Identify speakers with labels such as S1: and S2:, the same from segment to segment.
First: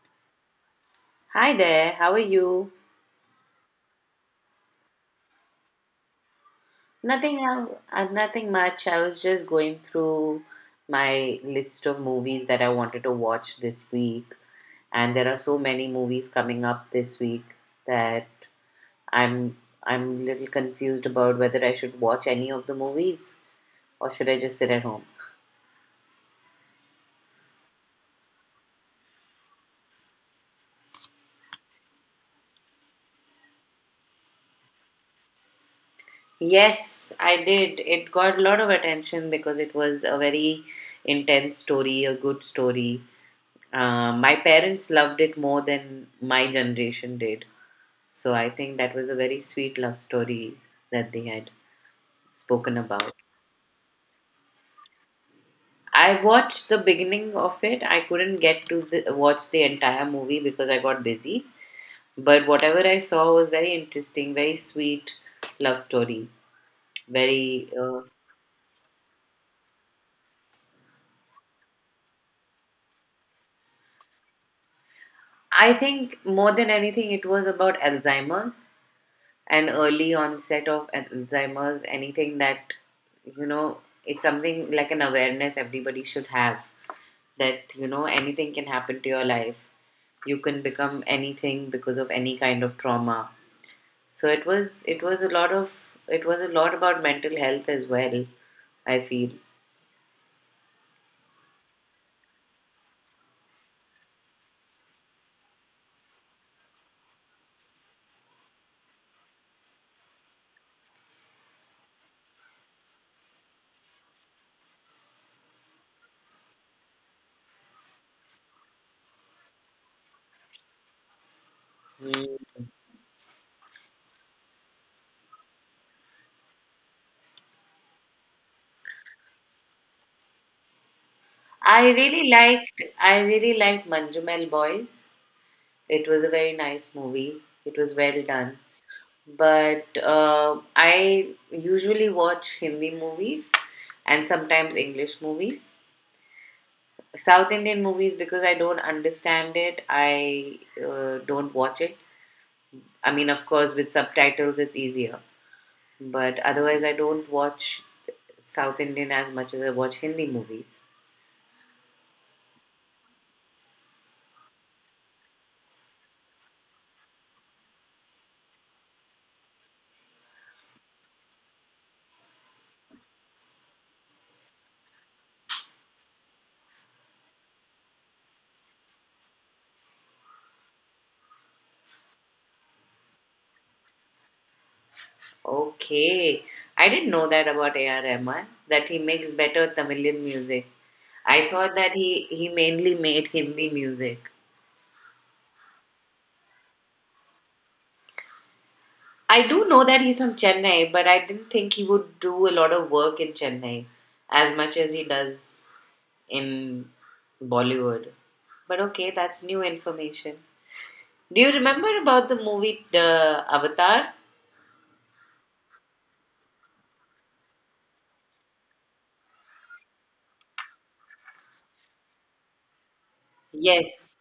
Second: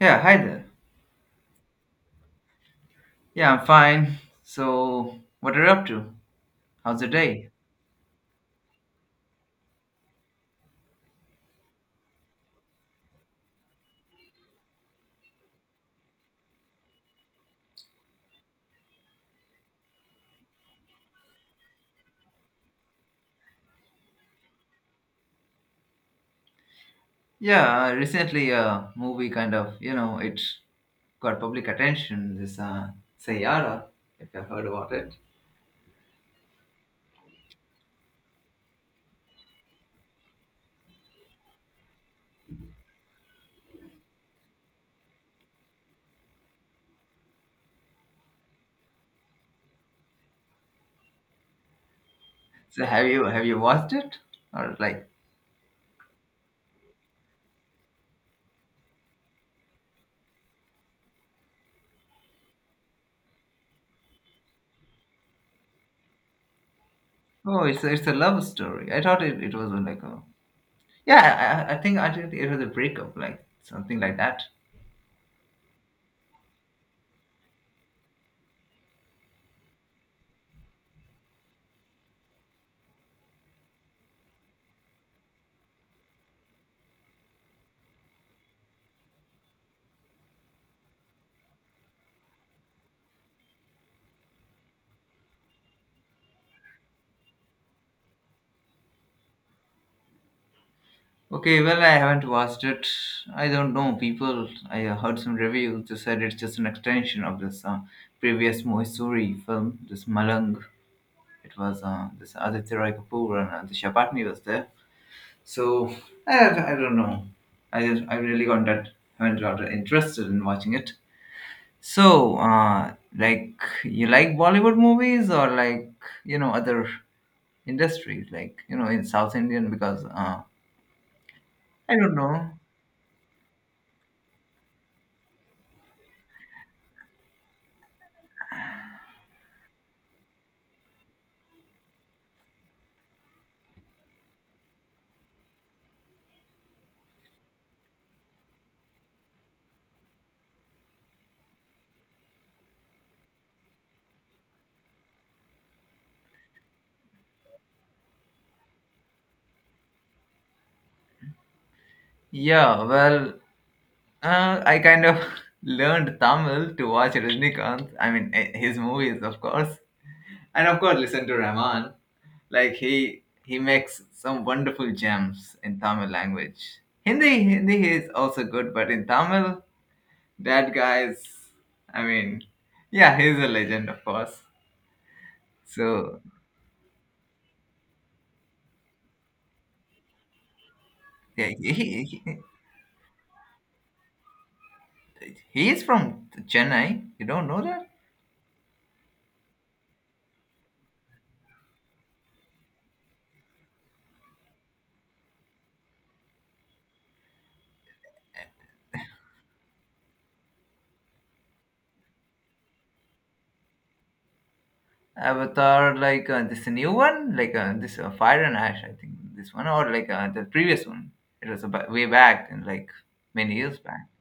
S1: Yeah, hi there.
S2: Hi there, how are you?
S1: Yeah, I'm fine. So, what are you up to? How's the day?
S2: Nothing much. I was just going through my list of movies that I wanted to watch this week, and there are so many movies coming up this week that I'm I'm a little confused about whether I should watch any of the movies or should I just sit at home.
S1: Yeah, recently a movie kind of, you know, it got public attention. This Sayara, if you've heard about it.
S2: Yes, I did. It got a lot of attention because it was a very intense story, a good story. My parents loved it more than my generation did. So I think that was a very sweet love story that they had spoken
S1: So, have
S2: about.
S1: you watched it? Or like,
S2: I watched the beginning of it. I couldn't get to watch the entire movie because I got busy. But whatever I saw was very interesting, very sweet love story.
S1: oh,
S2: Very, uh,
S1: it's a love story. I thought it was like a yeah. I think I think it was a breakup, like something like that.
S2: I think more than anything, it was about Alzheimer's and early onset of Alzheimer's. Anything that, you know, it's something like an awareness everybody should have, that you know anything can happen to your life, you can become anything because of any kind of trauma. So it was, it was a lot of it was a lot about mental health as well, I feel.
S1: Okay, well, I haven't watched it. I don't know. People, I heard some reviews. They said it's just an extension of this previous Moisuri film, this Malang. It was this Aditya Roy Kapoor and the Chapatni was there. So I don't know. I really got that haven't got interested in watching it. So
S2: Mm.
S1: like you like Bollywood movies or like you know other industries like you know in South Indian because
S2: i
S1: I don't
S2: really
S1: know.
S2: liked I really liked Manjumal Boys. It was a very nice movie. It was well done. But I usually watch Hindi movies and sometimes English movies. South Indian movies, because I don't understand it, I don't watch it. I mean, of course, with subtitles, it's easier. But otherwise, I don't watch South Indian as much as I watch Hindi movies.
S1: Yeah, well, I kind of learned Tamil to watch Rajnikant. I mean, his movies, of course, and of course, listen to Rahman. Like he makes some wonderful gems in Tamil language. Hindi is also good, but in Tamil, that guy's. I mean, yeah, he's a legend, of course. So
S2: Okay. I didn't know that about A.R. Rahman, that he makes better Tamilian music. I
S1: yeah, he
S2: thought that
S1: he,
S2: he mainly made Hindi music.
S1: he is from Chennai. You don't know that?
S2: I do know that he's from Chennai, but I didn't think he would do a lot of work in Chennai as much as he does in Bollywood. But okay, that's new information. Do you remember about the movie the Avatar?
S1: Avatar, like this new one, like this Fire and Ash, I think this one, or like the previous one. It was about way back and like many years back.
S2: Yes.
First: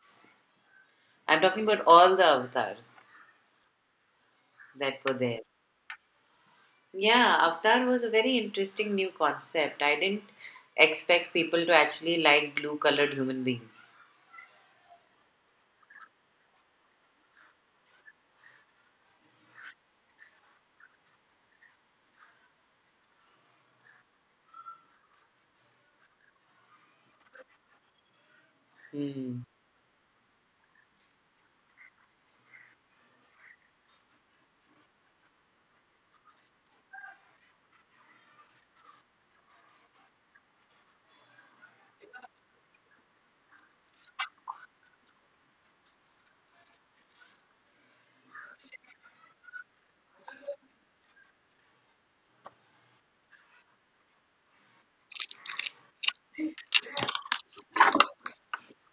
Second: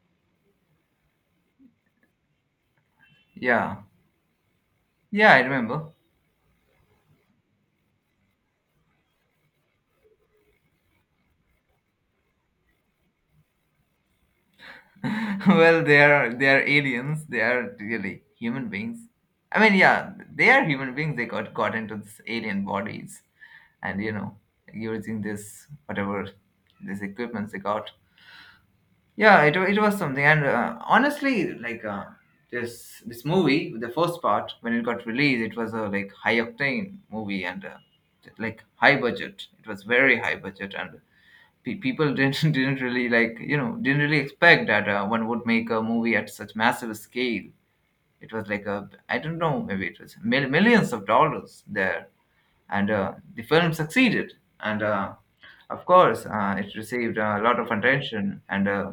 S2: I'm talking about all the avatars
S1: Yeah,
S2: that were
S1: yeah,
S2: there.
S1: I remember.
S2: Yeah, Avatar was a very interesting new concept. I didn't expect people to actually like blue colored human beings.
S1: Well, they are aliens. They are really human beings. I mean, yeah, they are human beings. They got into this alien bodies, and you know, using this whatever this equipment they got.
S2: Hmm.
S1: Yeah, it was something, and honestly, like this movie, the first part when it got released, it was a like high octane movie and like high budget. It was very high budget, and people didn't didn't really like you know didn't really expect that one would make a movie at such massive scale. It was like a I don't know maybe it was millions of dollars there, and the film succeeded, and of course it received a lot of attention and.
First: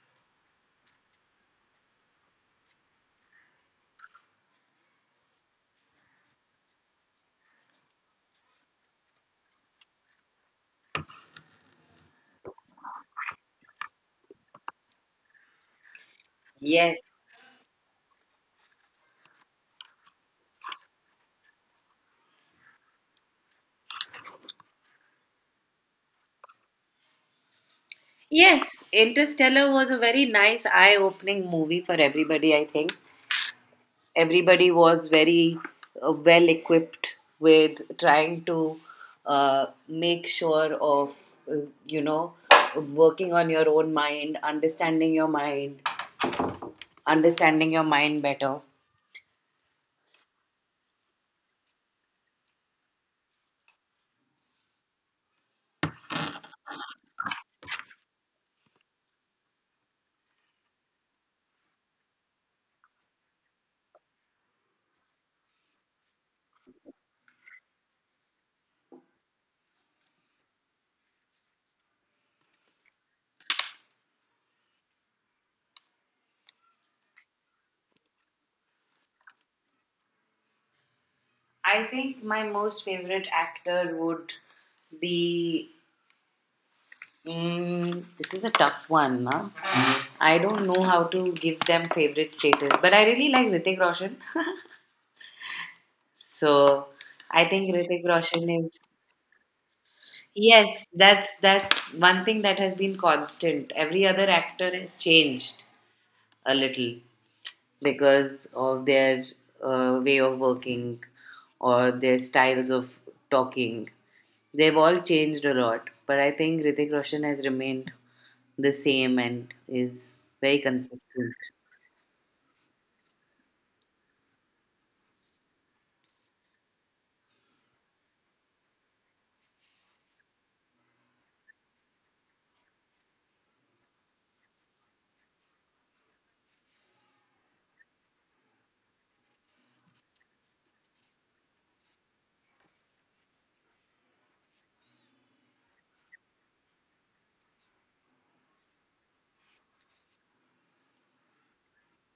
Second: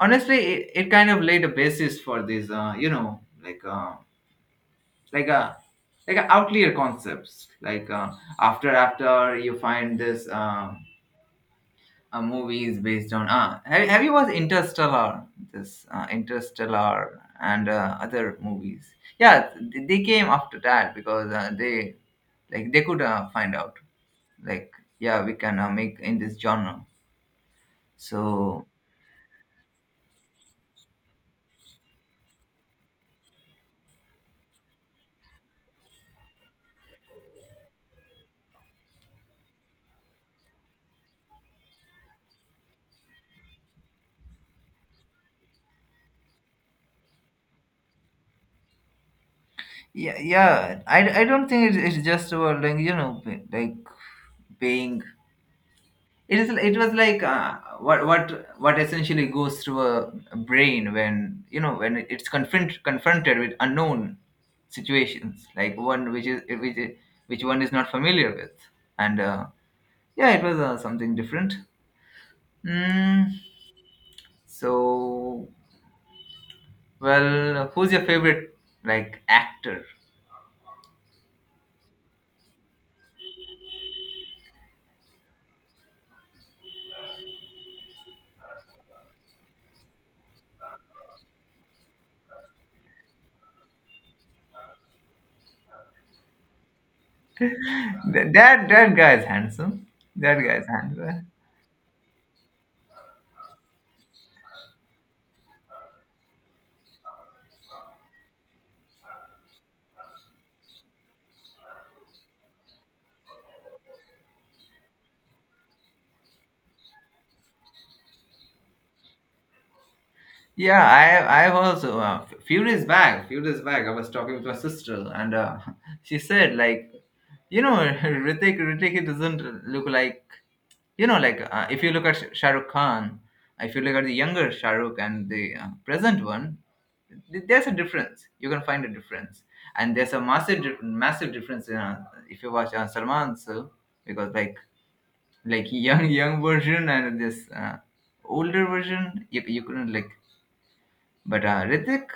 S1: Honestly it kind of laid a basis for these you know like a like a outlier concepts like after you find this a movie is based on have you watched interstellar this
S2: Yes.
S1: interstellar and other movies yeah they came after that because they like they could find out like yeah we can make in this genre so
S2: Yes, Interstellar was a very nice eye opening movie for everybody, I think. Everybody was very well equipped with trying to make sure of, uh, you know working on your own mind, understanding your mind, understanding your mind better.
S1: yeah I don't think it's just about like you know like paying it is it was like what essentially goes through a brain when you know when it's confronted with unknown situations like one which is which one is not familiar with and yeah it was something different mm, so well who's your favorite like actor
S2: I think my most favorite actor would be, this is a tough one, huh? I don't know how to give them favorite status, but I really like Ritik Roshan. So I think Ritik
S1: Th-
S2: Roshan
S1: that
S2: is—
S1: that guy is handsome that guy is
S2: Yes,
S1: handsome
S2: that's one thing that has been constant. Every other actor has changed a little because of their way of working or their styles of talking. They've all changed a lot, but I think Ritik Roshan has remained the same and is very
S1: Yeah,
S2: consistent.
S1: I've also few days back, I was talking with my sister, and she said like, you know, Ritik it doesn't look like you know like if you look at Shah Rukh Khan, if you look at the younger Shah Rukh and the present one, there's a difference. You can find a difference, and there's a massive difference in, if you watch Salman so because like young young version and this older version you, you couldn't like but Ritik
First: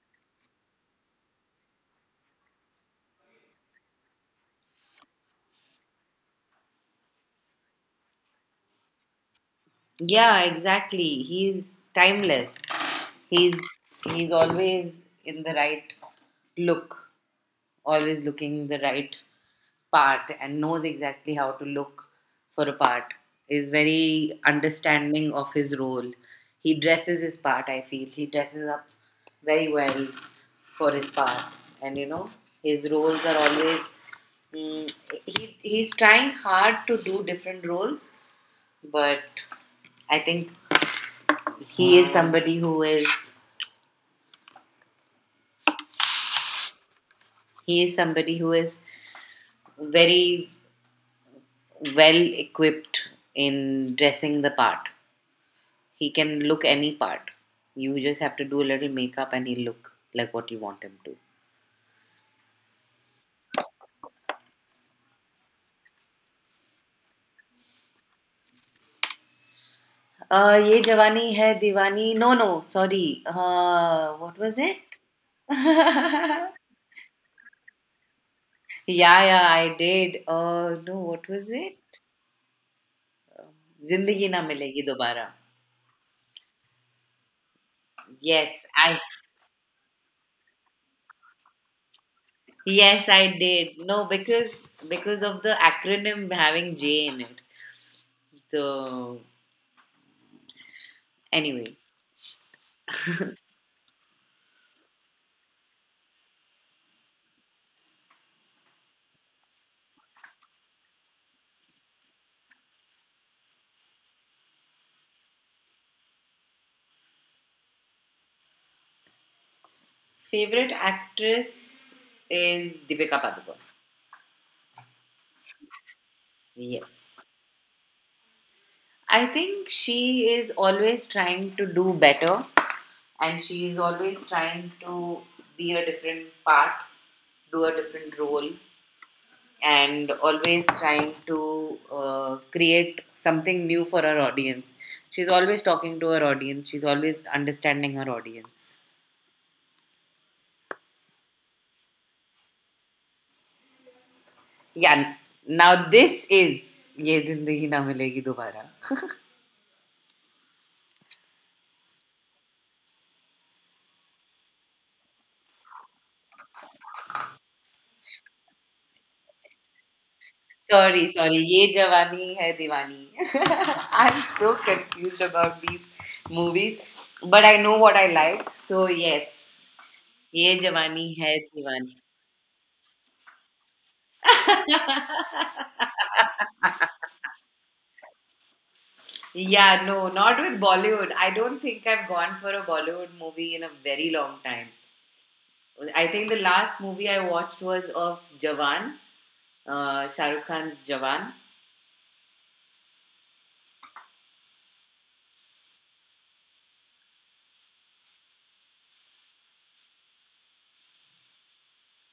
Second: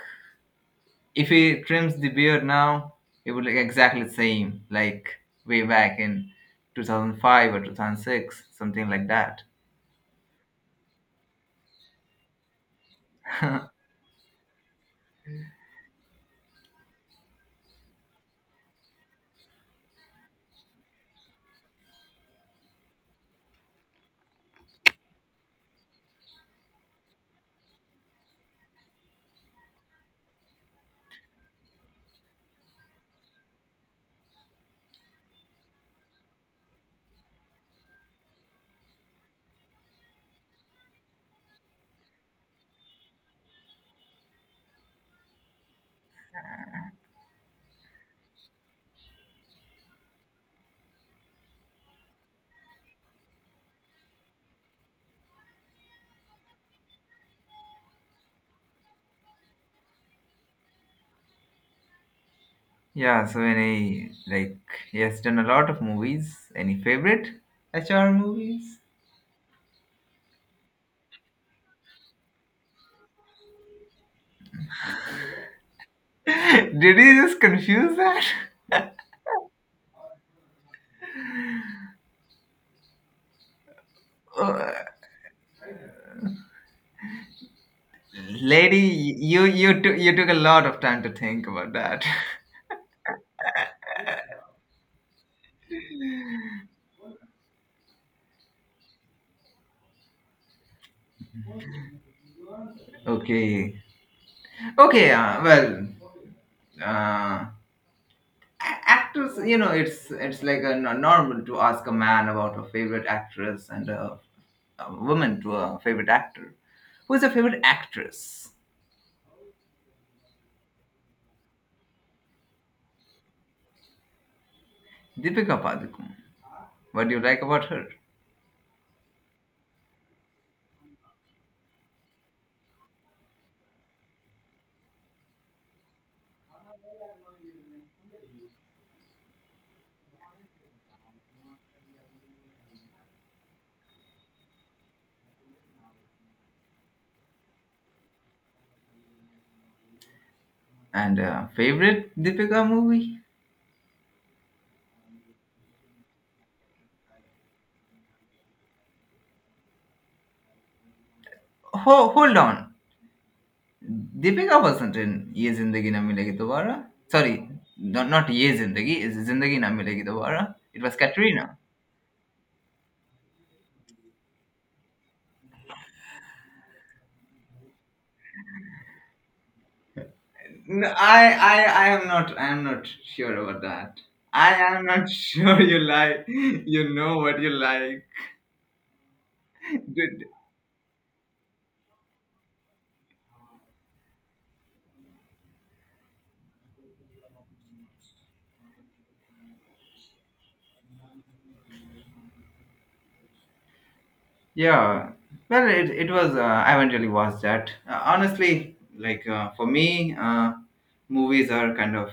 S1: if he trims the beard now, it would look exactly the same, like way back in 2005 or 2006, something like that.
S2: Yeah, exactly. He's timeless. He's he's always in the right look, always looking the right part, and knows exactly how to look for a part, is very understanding of his role. He dresses his part, I feel. He dresses up very well for his parts, and you know his roles are always, mm, he's trying hard to do different roles, but I think he is somebody who is— he is somebody who is very well equipped in dressing the part. He can look any part. You just have to do a little makeup and he'll look like what you want him to.
S1: Yeah, so any like he has done a lot of movies. Any favorite HR movies?
S2: Ye Jawani Hai Diwani. No, no, sorry. What was it? Yeah,
S1: Did he just confuse that?
S2: yeah, I did. No, what was it? Zindagi Na
S1: Uh,
S2: Milegi Dobara. Yes,
S1: lady,
S2: I—
S1: you took a lot of time to think about that.
S2: yes I did. No, because of the acronym having J in it. So anyway,
S1: Okay, okay. Well, uh, actors you know it's like a normal to ask a man about a favorite actress and a woman to a favorite actor who's your favorite actress
S2: favorite actress is Deepika Padukone.
S1: deepika padukone what
S2: Yes.
S1: do you like about her
S2: I think she is always trying to do better, and she is always trying to be a different part, do a different role, and always trying to create something new for her audience. She's always talking to her audience, she's always understanding her audience.
S1: and favorite deepika movie
S2: Yeah, now this is Ye Zindagi Na Milegi Dobara.
S1: Hold on deepika wasn't in ye zindagi na milegi dobara sorry no, not ye zindagi is zindagi na milegi dobara it was
S2: Sorry, sorry.
S1: katrina
S2: Ye Jawani Hai Diwani. I'm so confused about these movies, but I know what I like. So yes, Ye
S1: No,
S2: Jawani Hai
S1: I
S2: Diwani.
S1: am not. I am not sure about that. I am not sure you like. You know what you like.
S2: Yeah, no,
S1: Did-
S2: not with Bollywood. I don't think I've gone for a Bollywood movie in a very long time. I think the last movie I watched was of Jawan, Shah Rukh Khan's Jawan.
S1: Yeah. It was. I haven't really watched that. Honestly, like for me, movies are kind of.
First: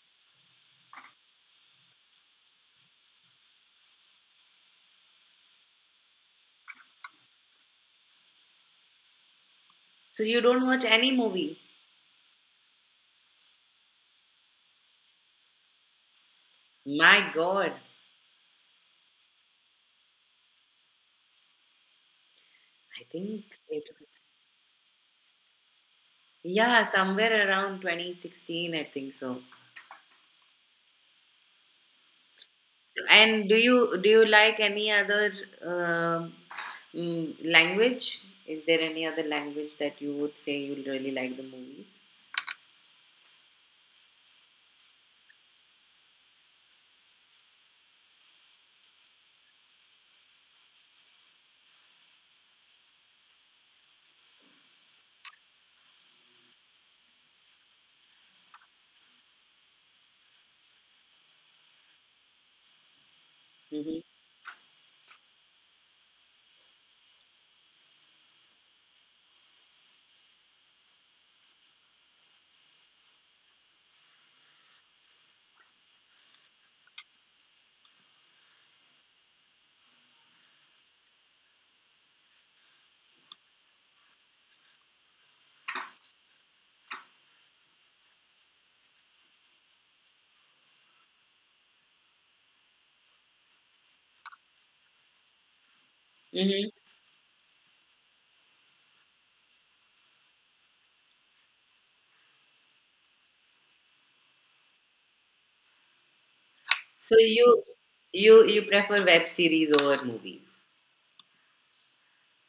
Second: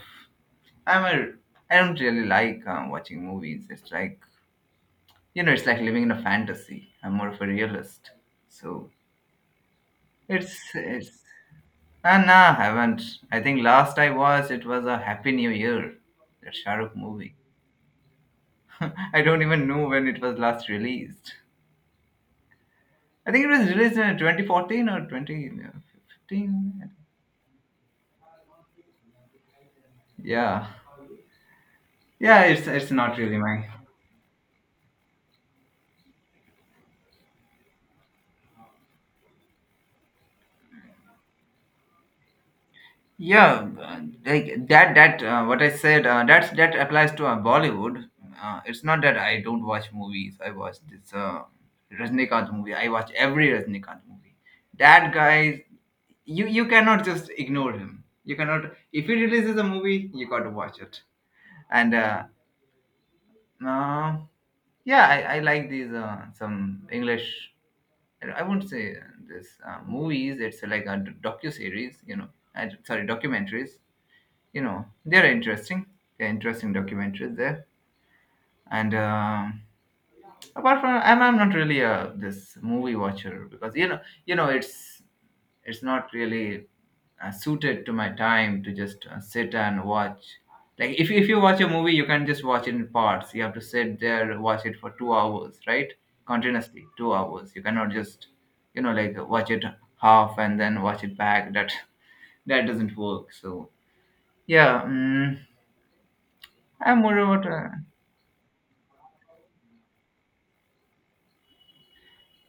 S1: I'm a. I don't really like watching movies. It's like you know, it's like living in a fantasy. I'm more of a realist. So
S2: So you
S1: it's
S2: don't watch any
S1: it's
S2: movie?
S1: ah, nah, haven't. I think last I watched it was a Happy New Year, that Shahrukh
S2: My
S1: movie.
S2: God,
S1: I don't even know when it was last released.
S2: I
S1: I think
S2: think
S1: it was
S2: it
S1: released in
S2: was.
S1: 2014 or
S2: Yeah,
S1: 2015.
S2: somewhere around 2016, I think so.
S1: Yeah, yeah, it's
S2: So,
S1: not really
S2: and do
S1: my
S2: you, do you like any other, um language? Is there any other language that you would say you really like the movies?
S1: yeah, like that. That what I said. That's that applies to Bollywood. It's not that I don't watch movies. I watch this Rajnikant movie. I watch every Rajnikant movie. That guy, you cannot just ignore him. You cannot. If he releases a movie, you got to watch it. And
S2: Mm-hmm.
S1: uh, yeah, I like these some English. I won't say this movies. It's like a docu series. You know, I, sorry, documentaries you know they're interesting documentaries there and apart from and I'm not really a this movie watcher because you know it's not really suited to my time to just sit and watch like if you watch a movie you can just watch it in parts you have to sit there watch it for 2 hours right
S2: Mm-hmm.
S1: continuously 2 hours you cannot just you know like watch it half and then watch it back that that doesn't work so yeah I'm more
S2: So
S1: about
S2: you
S1: a
S2: you you prefer web series over movies?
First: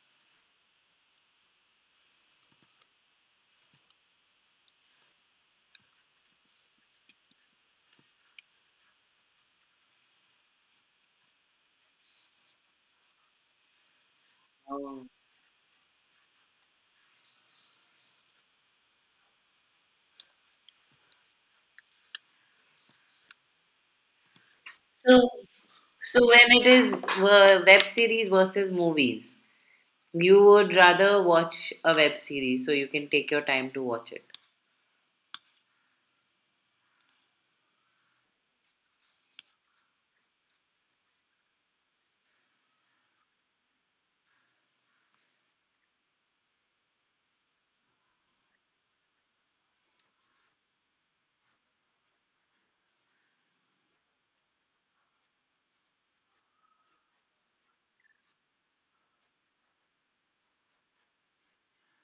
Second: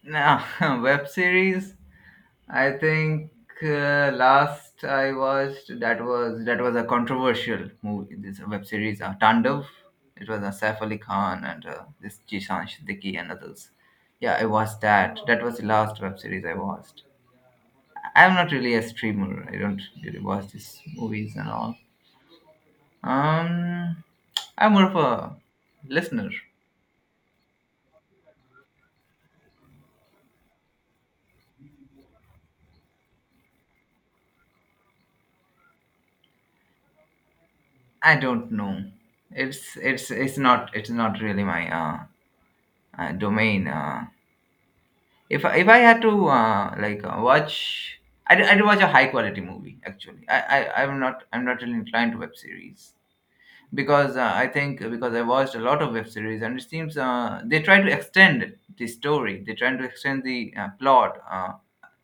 S1: now, web series. I think last I watched that was a controversial movie. This web series, Tandav. It was a Saif Ali Khan and this Jishan Siddiqui and others. Yeah, I watched
S2: Oh.
S1: that. That was the last web series I watched. I'm not really a streamer. I don't really watch these movies and all. Um, I'm more of
S2: So
S1: a
S2: so
S1: listener.
S2: when it is, web series versus movies, you would rather watch a web series so you can take your time to watch it.
S1: I don't know. It's not really my domain. If I had to like watch, I'd watch a high quality movie. Actually, I'm not really inclined to web series because I think because I watched a lot of web series and it seems they try to extend the story. They try to extend the plot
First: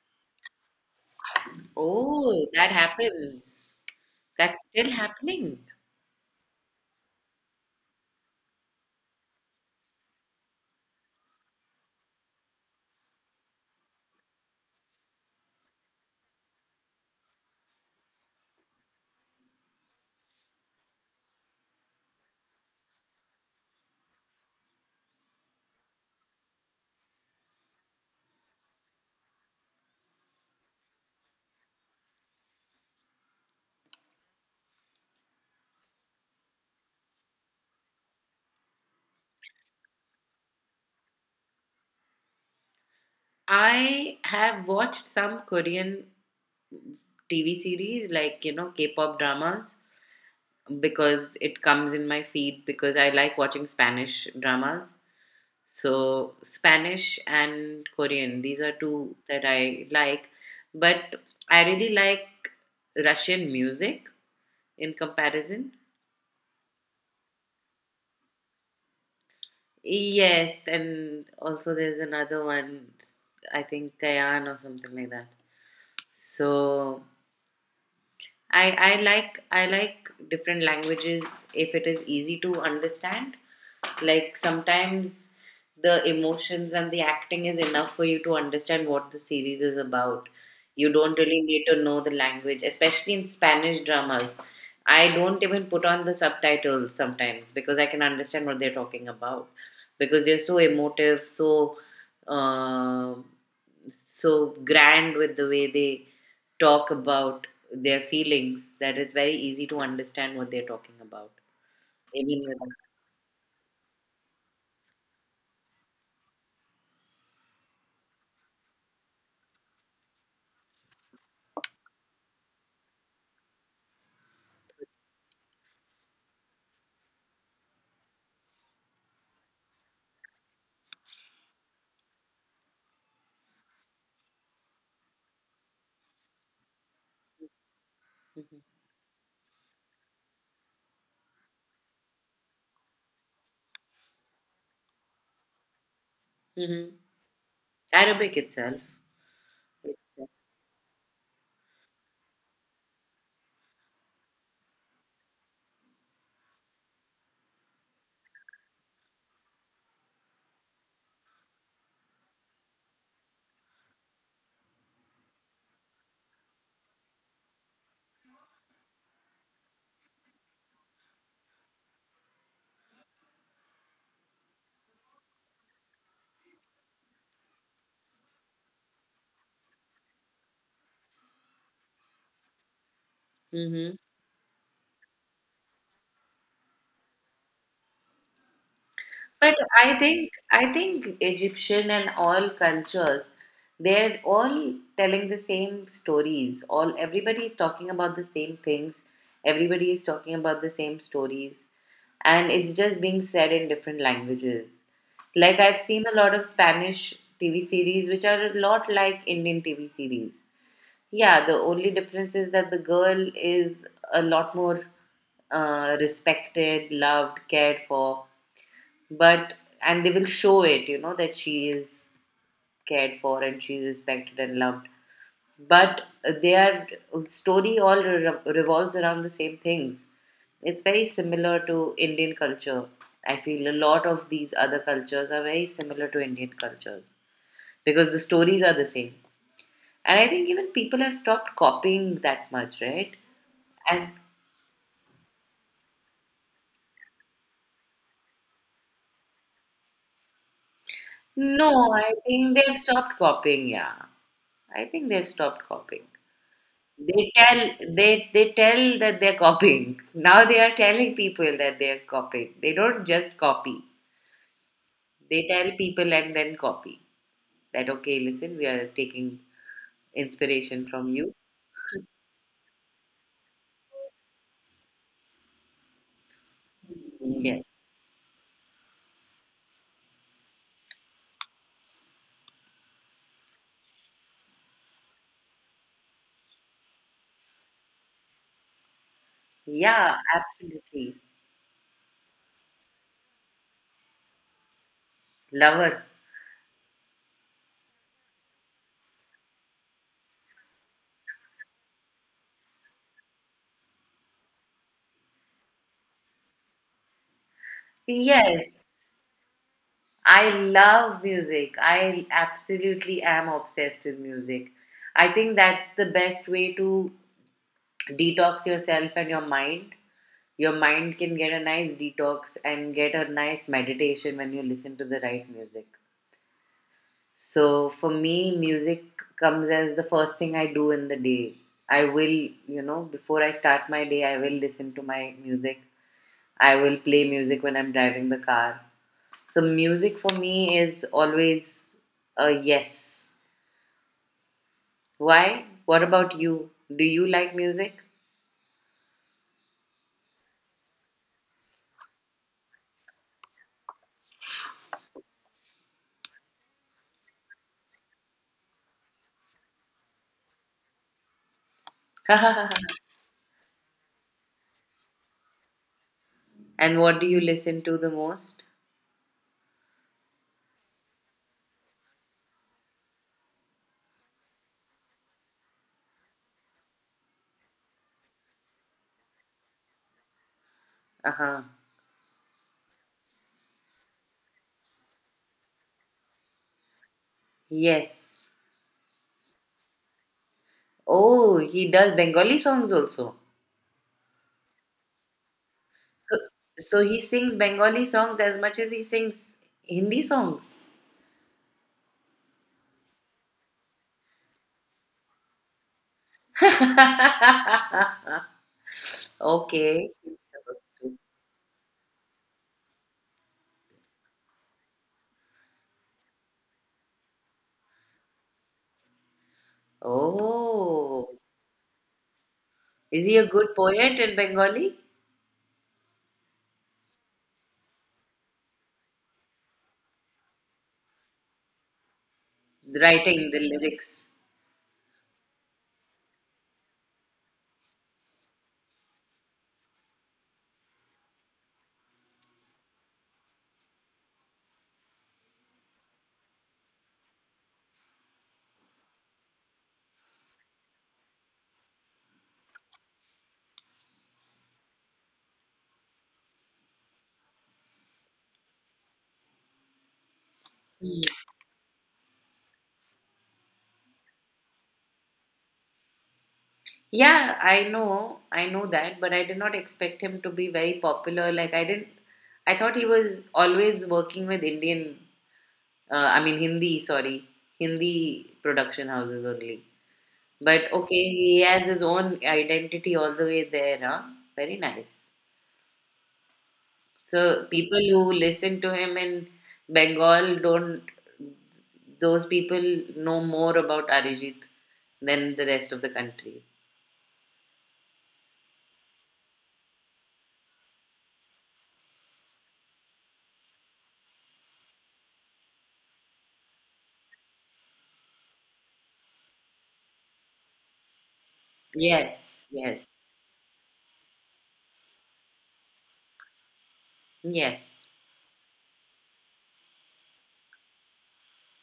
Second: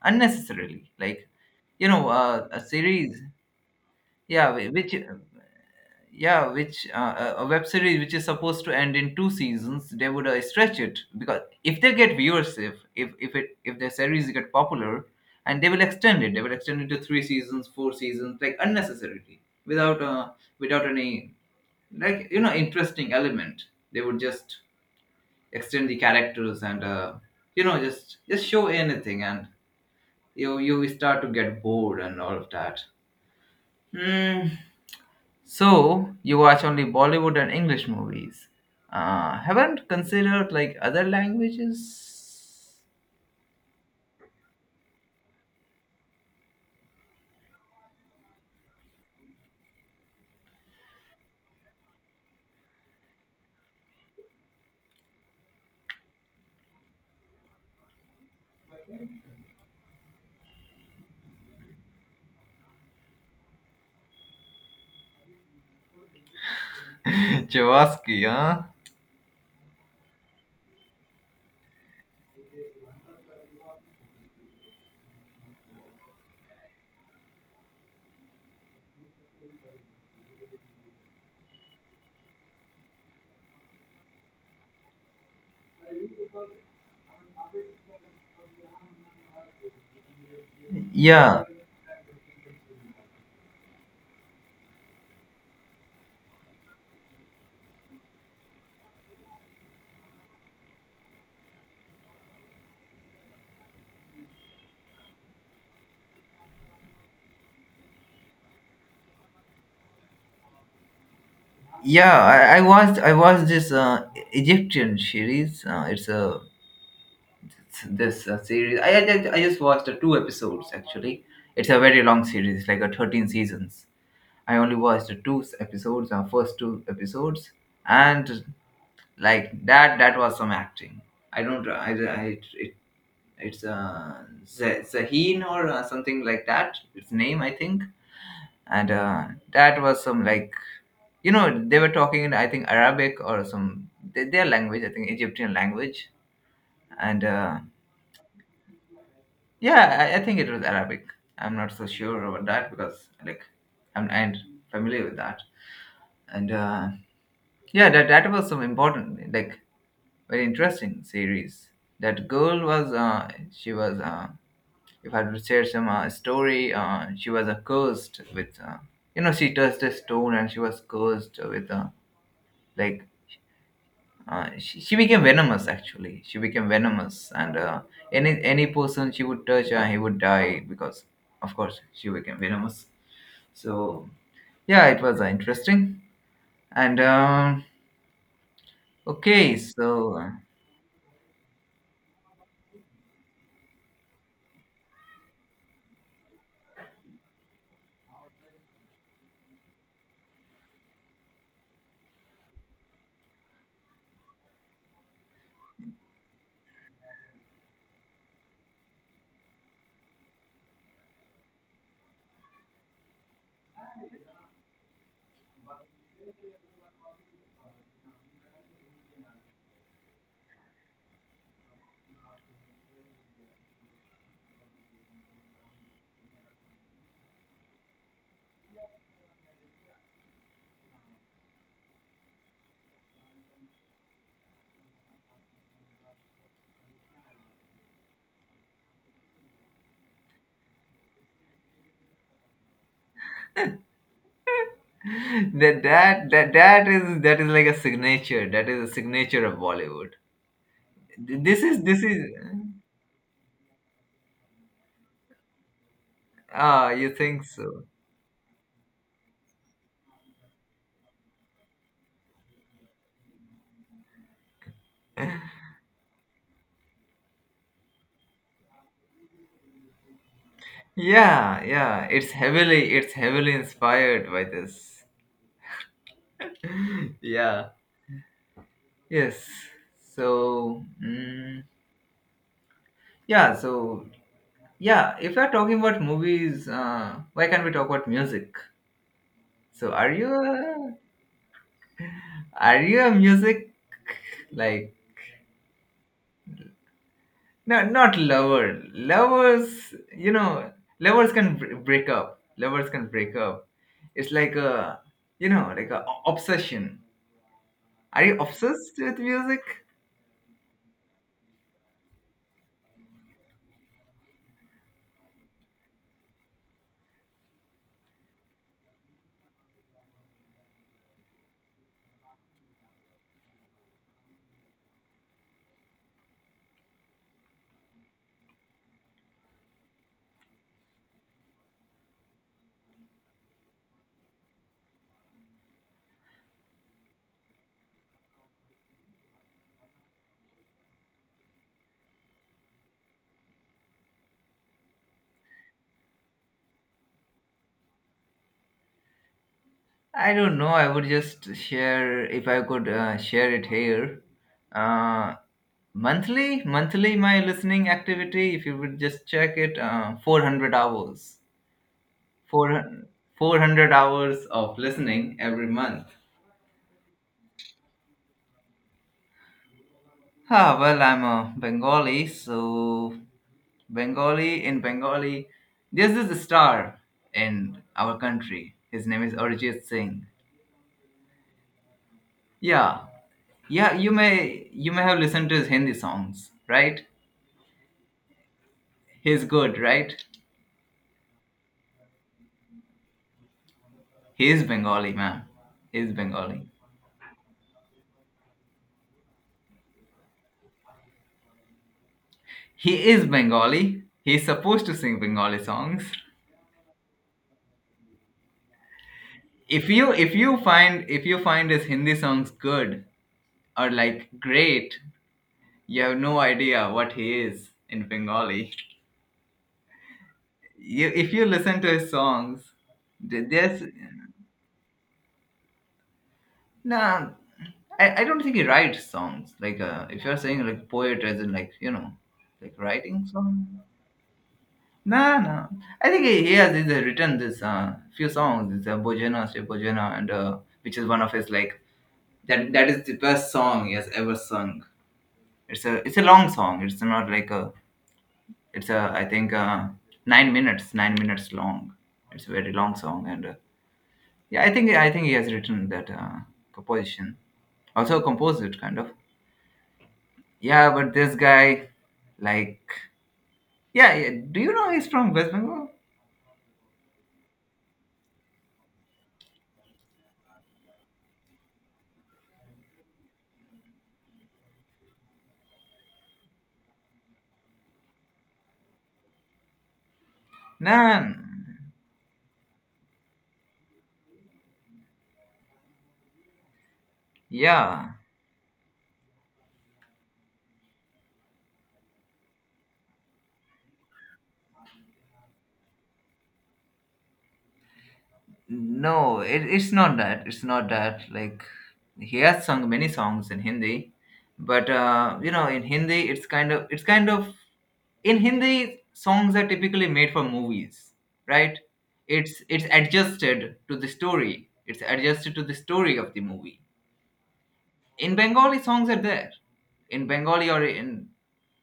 S1: unnecessarily. Like you know,
S2: Oh,
S1: a
S2: that
S1: series.
S2: happens.
S1: Yeah,
S2: That's
S1: whi-
S2: still
S1: which
S2: happening.
S1: yeah, which a web series which is supposed to end in two seasons, they would stretch it because if they get viewership, if it if their series get popular, and they will extend it, they will extend it to three seasons, four seasons, like unnecessarily, without without any like you know interesting element. They would just extend the characters and you know just show anything, and you start to get bored and all of that. Hmm. So you watch only Bollywood and English movies. Haven't considered like other languages?
S2: I have watched some Korean TV series, like, you know, K pop dramas, because it comes in my feed because I like watching Spanish dramas. So, Spanish and Korean, these are two that I like. But I really like Russian music in comparison.
S1: Jawaski, huh?
S2: Yes, and also there's another one, I think Kayan or something like that. So, I like different languages if it is easy to understand. Like sometimes the emotions and the acting is enough for you to understand what the series is about. You don't really
S1: Yeah,
S2: need to know the language, especially in Spanish dramas. I don't even put on the subtitles sometimes because I can understand what they're talking about because they're so emotive, so um so grand with the way they talk about their feelings that it's very easy to understand what they're talking about.
S1: yeah.
S2: I mean,
S1: I watched this Egyptian series. It's a it's this series. I just watched two episodes actually. It's a very long series, like a 13 seasons. I only watched the two episodes, first two episodes, and like that that was some acting. I don't I it's Zahin or something like that. Its name, I think.
S2: hmm.
S1: And that was some like you know they were talking in I think Arabic or some their language. I think Egyptian language.
S2: Hmm.
S1: And
S2: Arabic itself.
S1: yeah, I think it was Arabic. I'm not so sure about that because like I'm familiar with that. And yeah, that that was some important like very interesting series. That girl was she was. If I had to share some story, she was cursed with, you know, she touched a stone and she was cursed with, like, she became venomous actually. She became venomous, and any person she would touch, he would die because, of course, she became venomous.
S2: Hmm.
S1: So yeah, it was interesting. And
S2: But
S1: okay,
S2: I
S1: so
S2: think I think Egyptian and all cultures, they're all telling the same stories. All everybody is talking about the same things. Everybody is talking about the same stories, and it's just being said in different languages. Like I've seen a lot of Spanish TV series which are a lot like Indian TV series. Yeah, the only difference is that the girl is a lot more, respected, loved, cared for, but— and they will show it, you know, that she is cared for and she is respected and loved, but their story all revolves around the same things. It's very similar to Indian culture. I feel a lot of these other cultures are very similar to Indian cultures because the stories are the same, and I think even people have stopped copying that much, right? And—
S1: that is like a signature. That is a signature of Bollywood. This
S2: no,
S1: is this
S2: I
S1: is.
S2: think they've stopped copying. Yeah, I think they've stopped copying.
S1: Ah, you
S2: They
S1: think
S2: tell
S1: so?
S2: they they tell that they're copying. Now they are telling people that they're copying. They don't just copy. They tell people and then copy. That okay, listen, we are taking inspiration from you.
S1: Yeah, yeah. It's heavily inspired by this.
S2: Yes.
S1: Yeah. Yes. So mm, yeah, so yeah. If we are talking about movies, why can't we talk about music? So
S2: Yeah, absolutely.
S1: are you a music like?
S2: Lover.
S1: No, not lover, lovers you know, lovers can break up, lovers can break up. It's like a, you know, like a obsession. Are you
S2: Yes.
S1: obsessed with music?
S2: I love music. I absolutely am obsessed with music. I think that's the best way to detox yourself and your mind. Your mind can get a nice detox and get a nice meditation when you listen to the right music. So for me, music comes as the first thing I do in the day. I will, you know, before I start my day, I will listen to my music. I will play music when I'm driving the car. So music for me is always a yes. Why? What about you? Do you like music?
S1: I don't know. I would just share if I could share it here. Uh, monthly, my listening activity. If you would just check it, 400 hours,
S2: And
S1: four four hundred hours of listening every month.
S2: what do you listen to the most?
S1: Ah, well, I'm a Bengali, so Bengali, in Bengali, there's this star in our country. His name is Arijit Singh.
S2: Uh huh.
S1: Yeah, yeah. You may have listened to his Hindi songs, right?
S2: Yes.
S1: He's good, right?
S2: Oh, he does Bengali songs also.
S1: He is Bengali, ma'am. He is
S2: So,
S1: Bengali.
S2: so he sings Bengali songs as much as he sings Hindi songs.
S1: He is Bengali. He's supposed to sing Bengali songs. If
S2: Okay.
S1: you find his Hindi songs good or like great, you have no idea what he is in Bengali. You, if
S2: Oh,
S1: you listen to his songs,
S2: is he a
S1: th-
S2: good
S1: there's
S2: poet in Bengali?
S1: nah. I don't think he writes songs. Like if you're saying like poet as in like you know, like writing
S2: Writing the
S1: songs.
S2: lyrics.
S1: No, no. I think he's written this few songs. It's a Bojana, Sri Bojana, and which is one of his like that. That is the best song he has ever sung. It's a long song. It's not like a it's a I think 9 minutes, 9 minutes long. It's a very long song, and yeah, I think he has written that composition. Also composed it, kind of. Yeah, but this
S2: Hmm.
S1: guy, like, yeah, yeah. Do you know he's from West Bengal?
S2: Yeah, I know that, but I did not expect him to be very popular. Like I didn't, I thought he was always working with Indian, I mean Hindi, sorry, Hindi production houses only. But
S1: Nah,
S2: okay,
S1: nah.
S2: he has his own identity all the way there, huh? Very nice. So people
S1: Yeah.
S2: who listen to him in Bengal don't— those people know more about Arijit than the rest of the country.
S1: No, it, it's not that. It's not that. Like, he has sung many songs in Hindi, but you know, in Hindi, it's kind of in Hindi, songs are typically made for movies, right?
S2: Yes,
S1: It's
S2: yes,
S1: adjusted to the story. It's adjusted to the story of the movie.
S2: yes.
S1: In Bengali, songs are there, in Bengali, or in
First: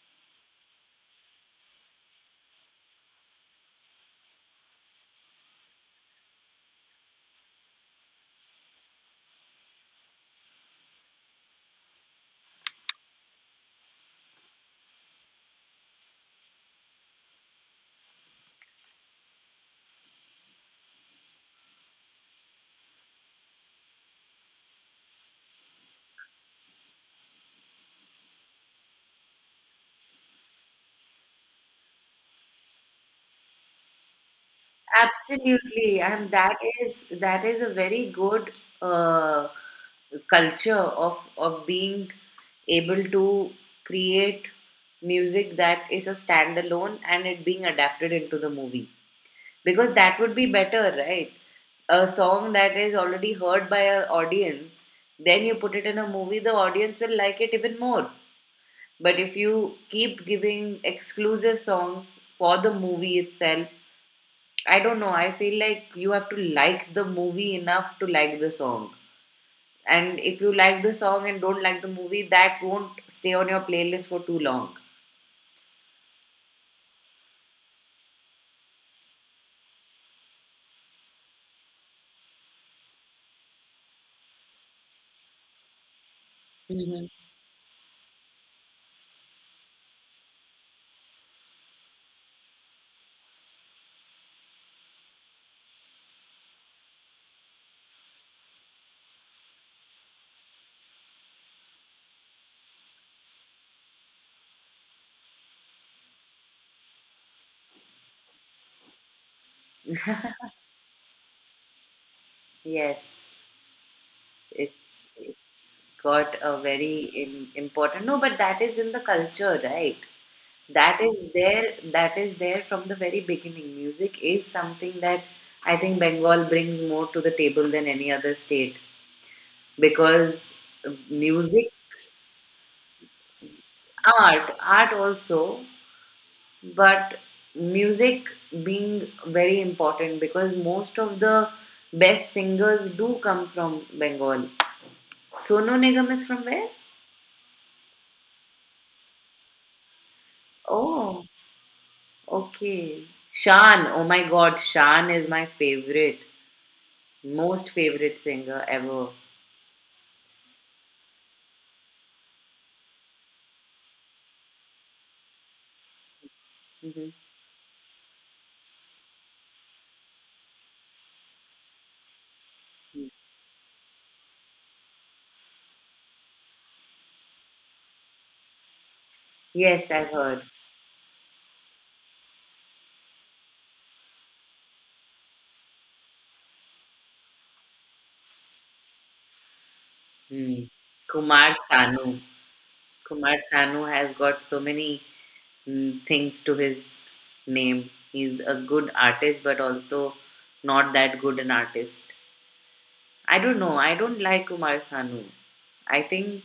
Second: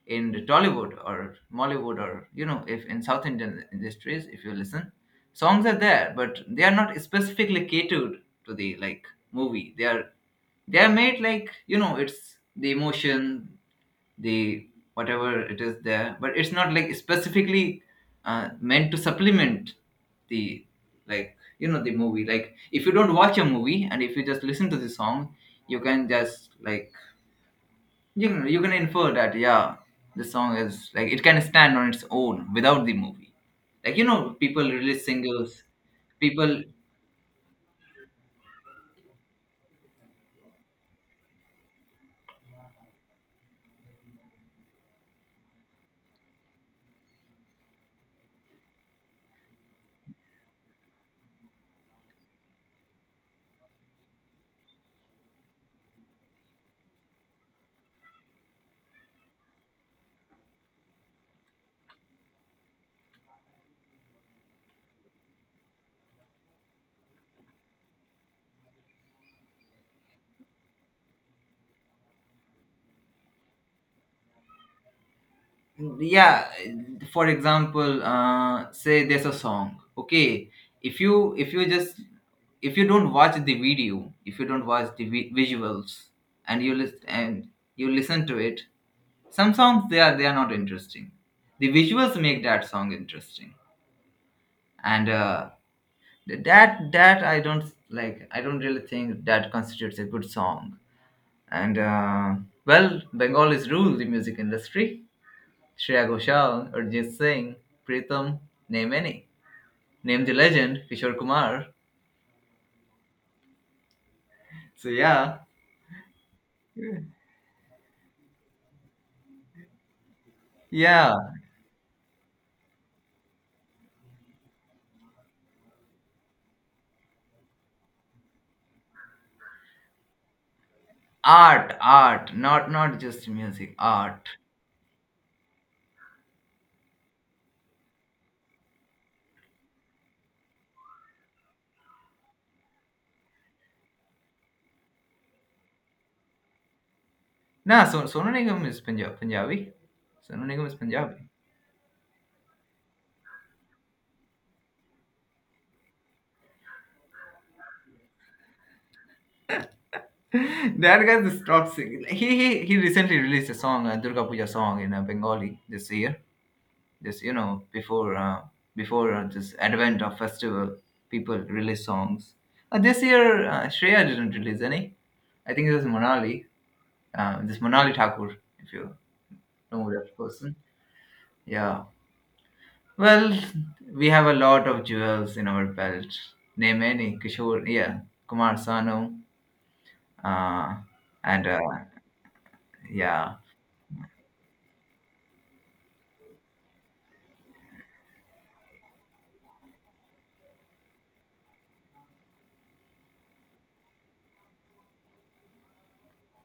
S1: in the Tollywood or Mollywood, or you know, if in South Indian industries, if you listen, songs are there, but they are not specifically catered to the, like, movie. They are made, like, you know, it's the emotion, the whatever it is there, but it's not like specifically meant to supplement the, like, you know, the movie. Like, if you don't watch a movie and if you just listen to the song, you can just like, you know, you can infer that yeah, the song is like, it can stand on its own without the movie. Like, you know, people release singles,
S2: Absolutely, and that
S1: people,
S2: is— that is a very good, uh, culture of being able to create music that is a standalone and it being adapted into the movie, because that would be better, right? A song that is already heard by an audience, then you put it in a movie, the audience will like it even more. But if you keep giving exclusive songs for the movie itself, I don't know. I feel like you have to like the movie enough to like the song. And if you like the song and don't like the movie, that won't stay on your playlist for too long.
S1: yeah. For example say there's a song, okay, if you, don't watch the video, if you don't watch the visuals, and
S2: Hmm.
S1: you listen to it, some songs, they are not interesting, the visuals make that song interesting. And that I don't like, I don't really think that constitutes a good song. And well, Bengal is rule the music industry. Shreya Ghoshal, Arjit Singh, Pritham, name any. Name the legend, Kishore Kumar.
S2: Yes, it's,
S1: So
S2: it's
S1: yeah,
S2: got a very im important— no, but that is in the culture, right? That
S1: yeah.
S2: is there. That is there from the very beginning. Music is something that I think Bengal brings more to the table than any other state because music—
S1: Art, art, not just music, art.
S2: art, art also. But music being very important because most of the best singers do come from Bengal. Sonu Nigam is from where?
S1: Nah, so Sonu Nigam is Punjab, Punjabi. Sonu Nigam is
S2: Oh,
S1: Punjabi.
S2: okay. Shan, oh my god, Shan is my favorite, most favorite singer ever.
S1: That guy just stopped singing. He recently released a song, a Durga Puja song in Bengali this year.
S2: Hmm.
S1: Just you know, before this advent of festival, people release songs. This year Shreya didn't release any. I think it was Monali, this Monali Thakur, if you know
S2: Yes, I've
S1: that
S2: heard.
S1: person. Yeah, well, we have a lot of jewels in our belt. Name any. Kishore, yeah, Kumar Sanu,
S2: Hmm.
S1: uh, and
S2: Kumar Sanu.
S1: yeah,
S2: Kumar Sanu has got so many, things to his name. He's a good artist, but also not that good an artist. I don't know. I don't like Kumar Sanu. I think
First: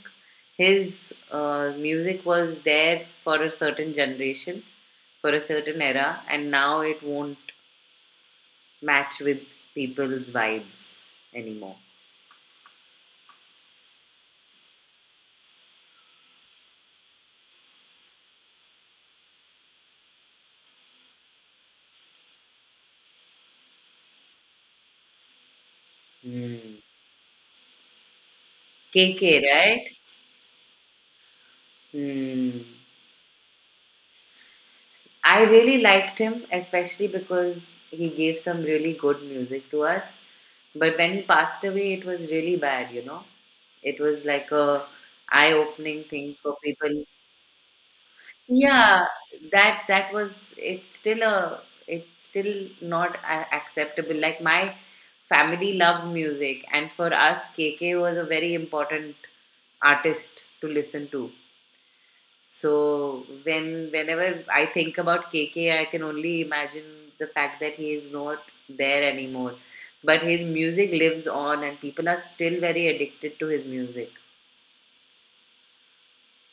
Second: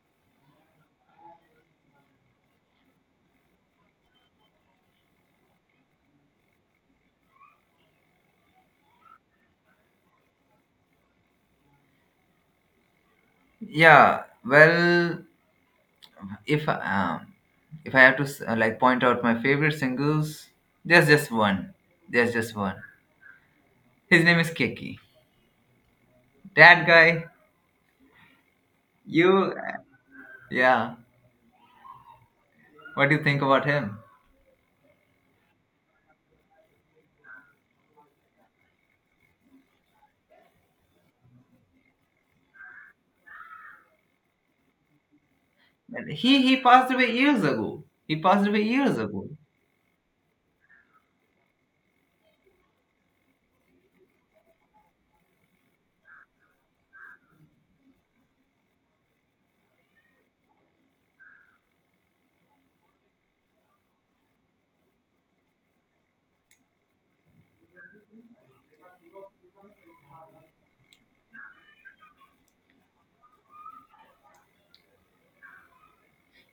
S2: his music was there for a certain generation, for a certain era, and now it won't match with people's vibes anymore.
S1: yeah. Well, if um, if I have to like point out my favorite singles, there's just one. There's just one. His name is Keki.
S2: Mm.
S1: That guy,
S2: K, K,
S1: you,
S2: right?
S1: yeah.
S2: Mm.
S1: What do you think about him?
S2: I really liked him, especially because he gave some really good music to us. But when he passed away, it was really bad, you know. It was like a eye-opening thing
S1: He
S2: for
S1: he passed
S2: people.
S1: away years ago. He passed away years
S2: Yeah,
S1: ago.
S2: that that was— it's still a— it's still not acceptable. Like my family loves music, and for us, KK was a very important artist to listen to. So when— whenever I think about KK, I can only imagine the fact that he is not there anymore. But his music lives on, and people are still very addicted to his music.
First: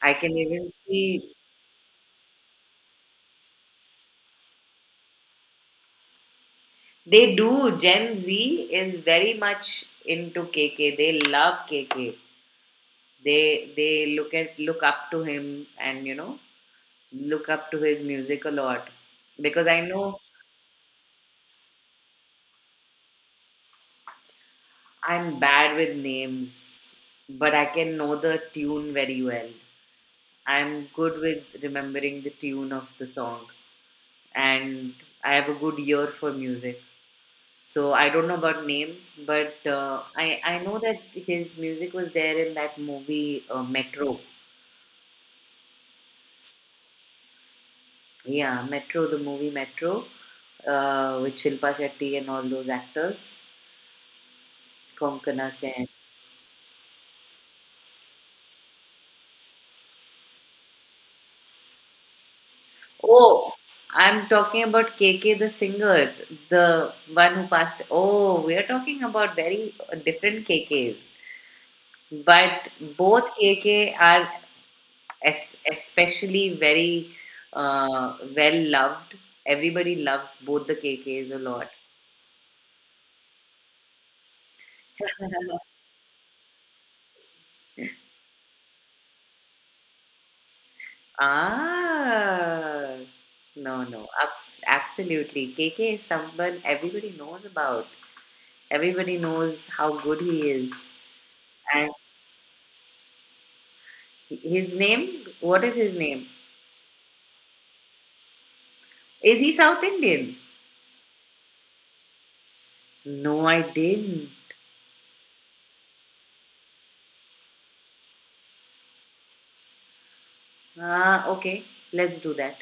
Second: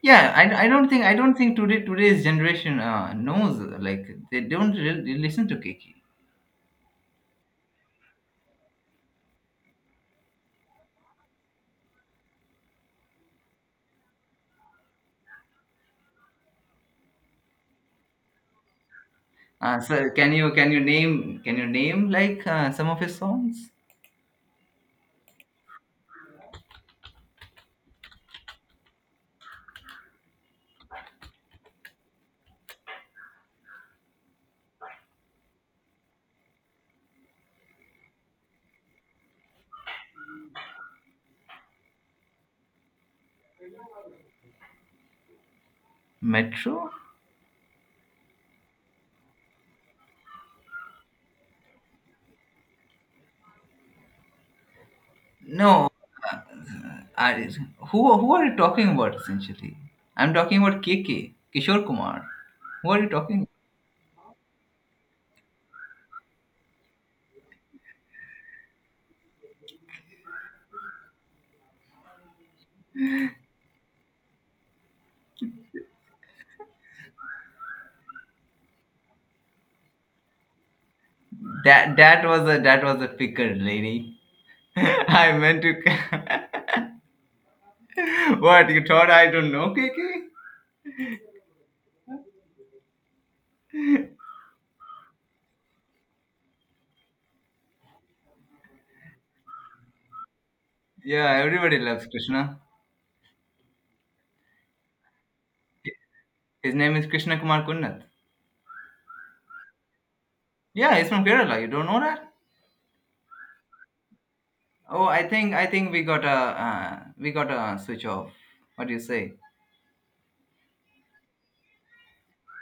S2: I
S1: Yeah,
S2: can
S1: I
S2: even
S1: don't think,
S2: see
S1: today, today's generation knows, like they don't really listen to Keki.
S2: they do. Gen Z is very much into KK. They love KK. They look at— look up to him, and you know look up to his music a lot because I
S1: So
S2: know—
S1: can you, can you name like some of his songs?
S2: I'm bad with names, but I can know the tune very well. I'm good with remembering the tune of the song, and I have a good ear for music. So I don't know about names, but I I know that his music was there in that movie Metro.
S1: Metro.
S2: Yeah, Metro, the movie Metro, with Shilpa Shetty and all those actors, Konkana Sen.
S1: No, uh, I, who are you talking about essentially? I'm talking about KK, Kishore Kumar. Who are you talking?
S2: Oh, I'm talking about KK the singer, the one who passed. Oh, we are talking about very different KKs. But both KK are es especially very, well loved. Everybody loves both the KKs a lot.
S1: That that was a, that was a picker lady. I meant to. What you thought? I don't know KK.
S2: Ah, no, no, absolutely. KK is someone everybody knows about. Everybody knows how good he is.
S1: Yeah, everybody
S2: And
S1: loves Krishna.
S2: his name, what is his name?
S1: His name is Krishna Kumar Kunnat.
S2: Is he South Indian?
S1: Yeah, he's from Kerala. You don't know that?
S2: No, I didn't.
S1: Oh, I think, we got a, we got a switch off. What do you say?
S2: Ah, okay. Let's do that.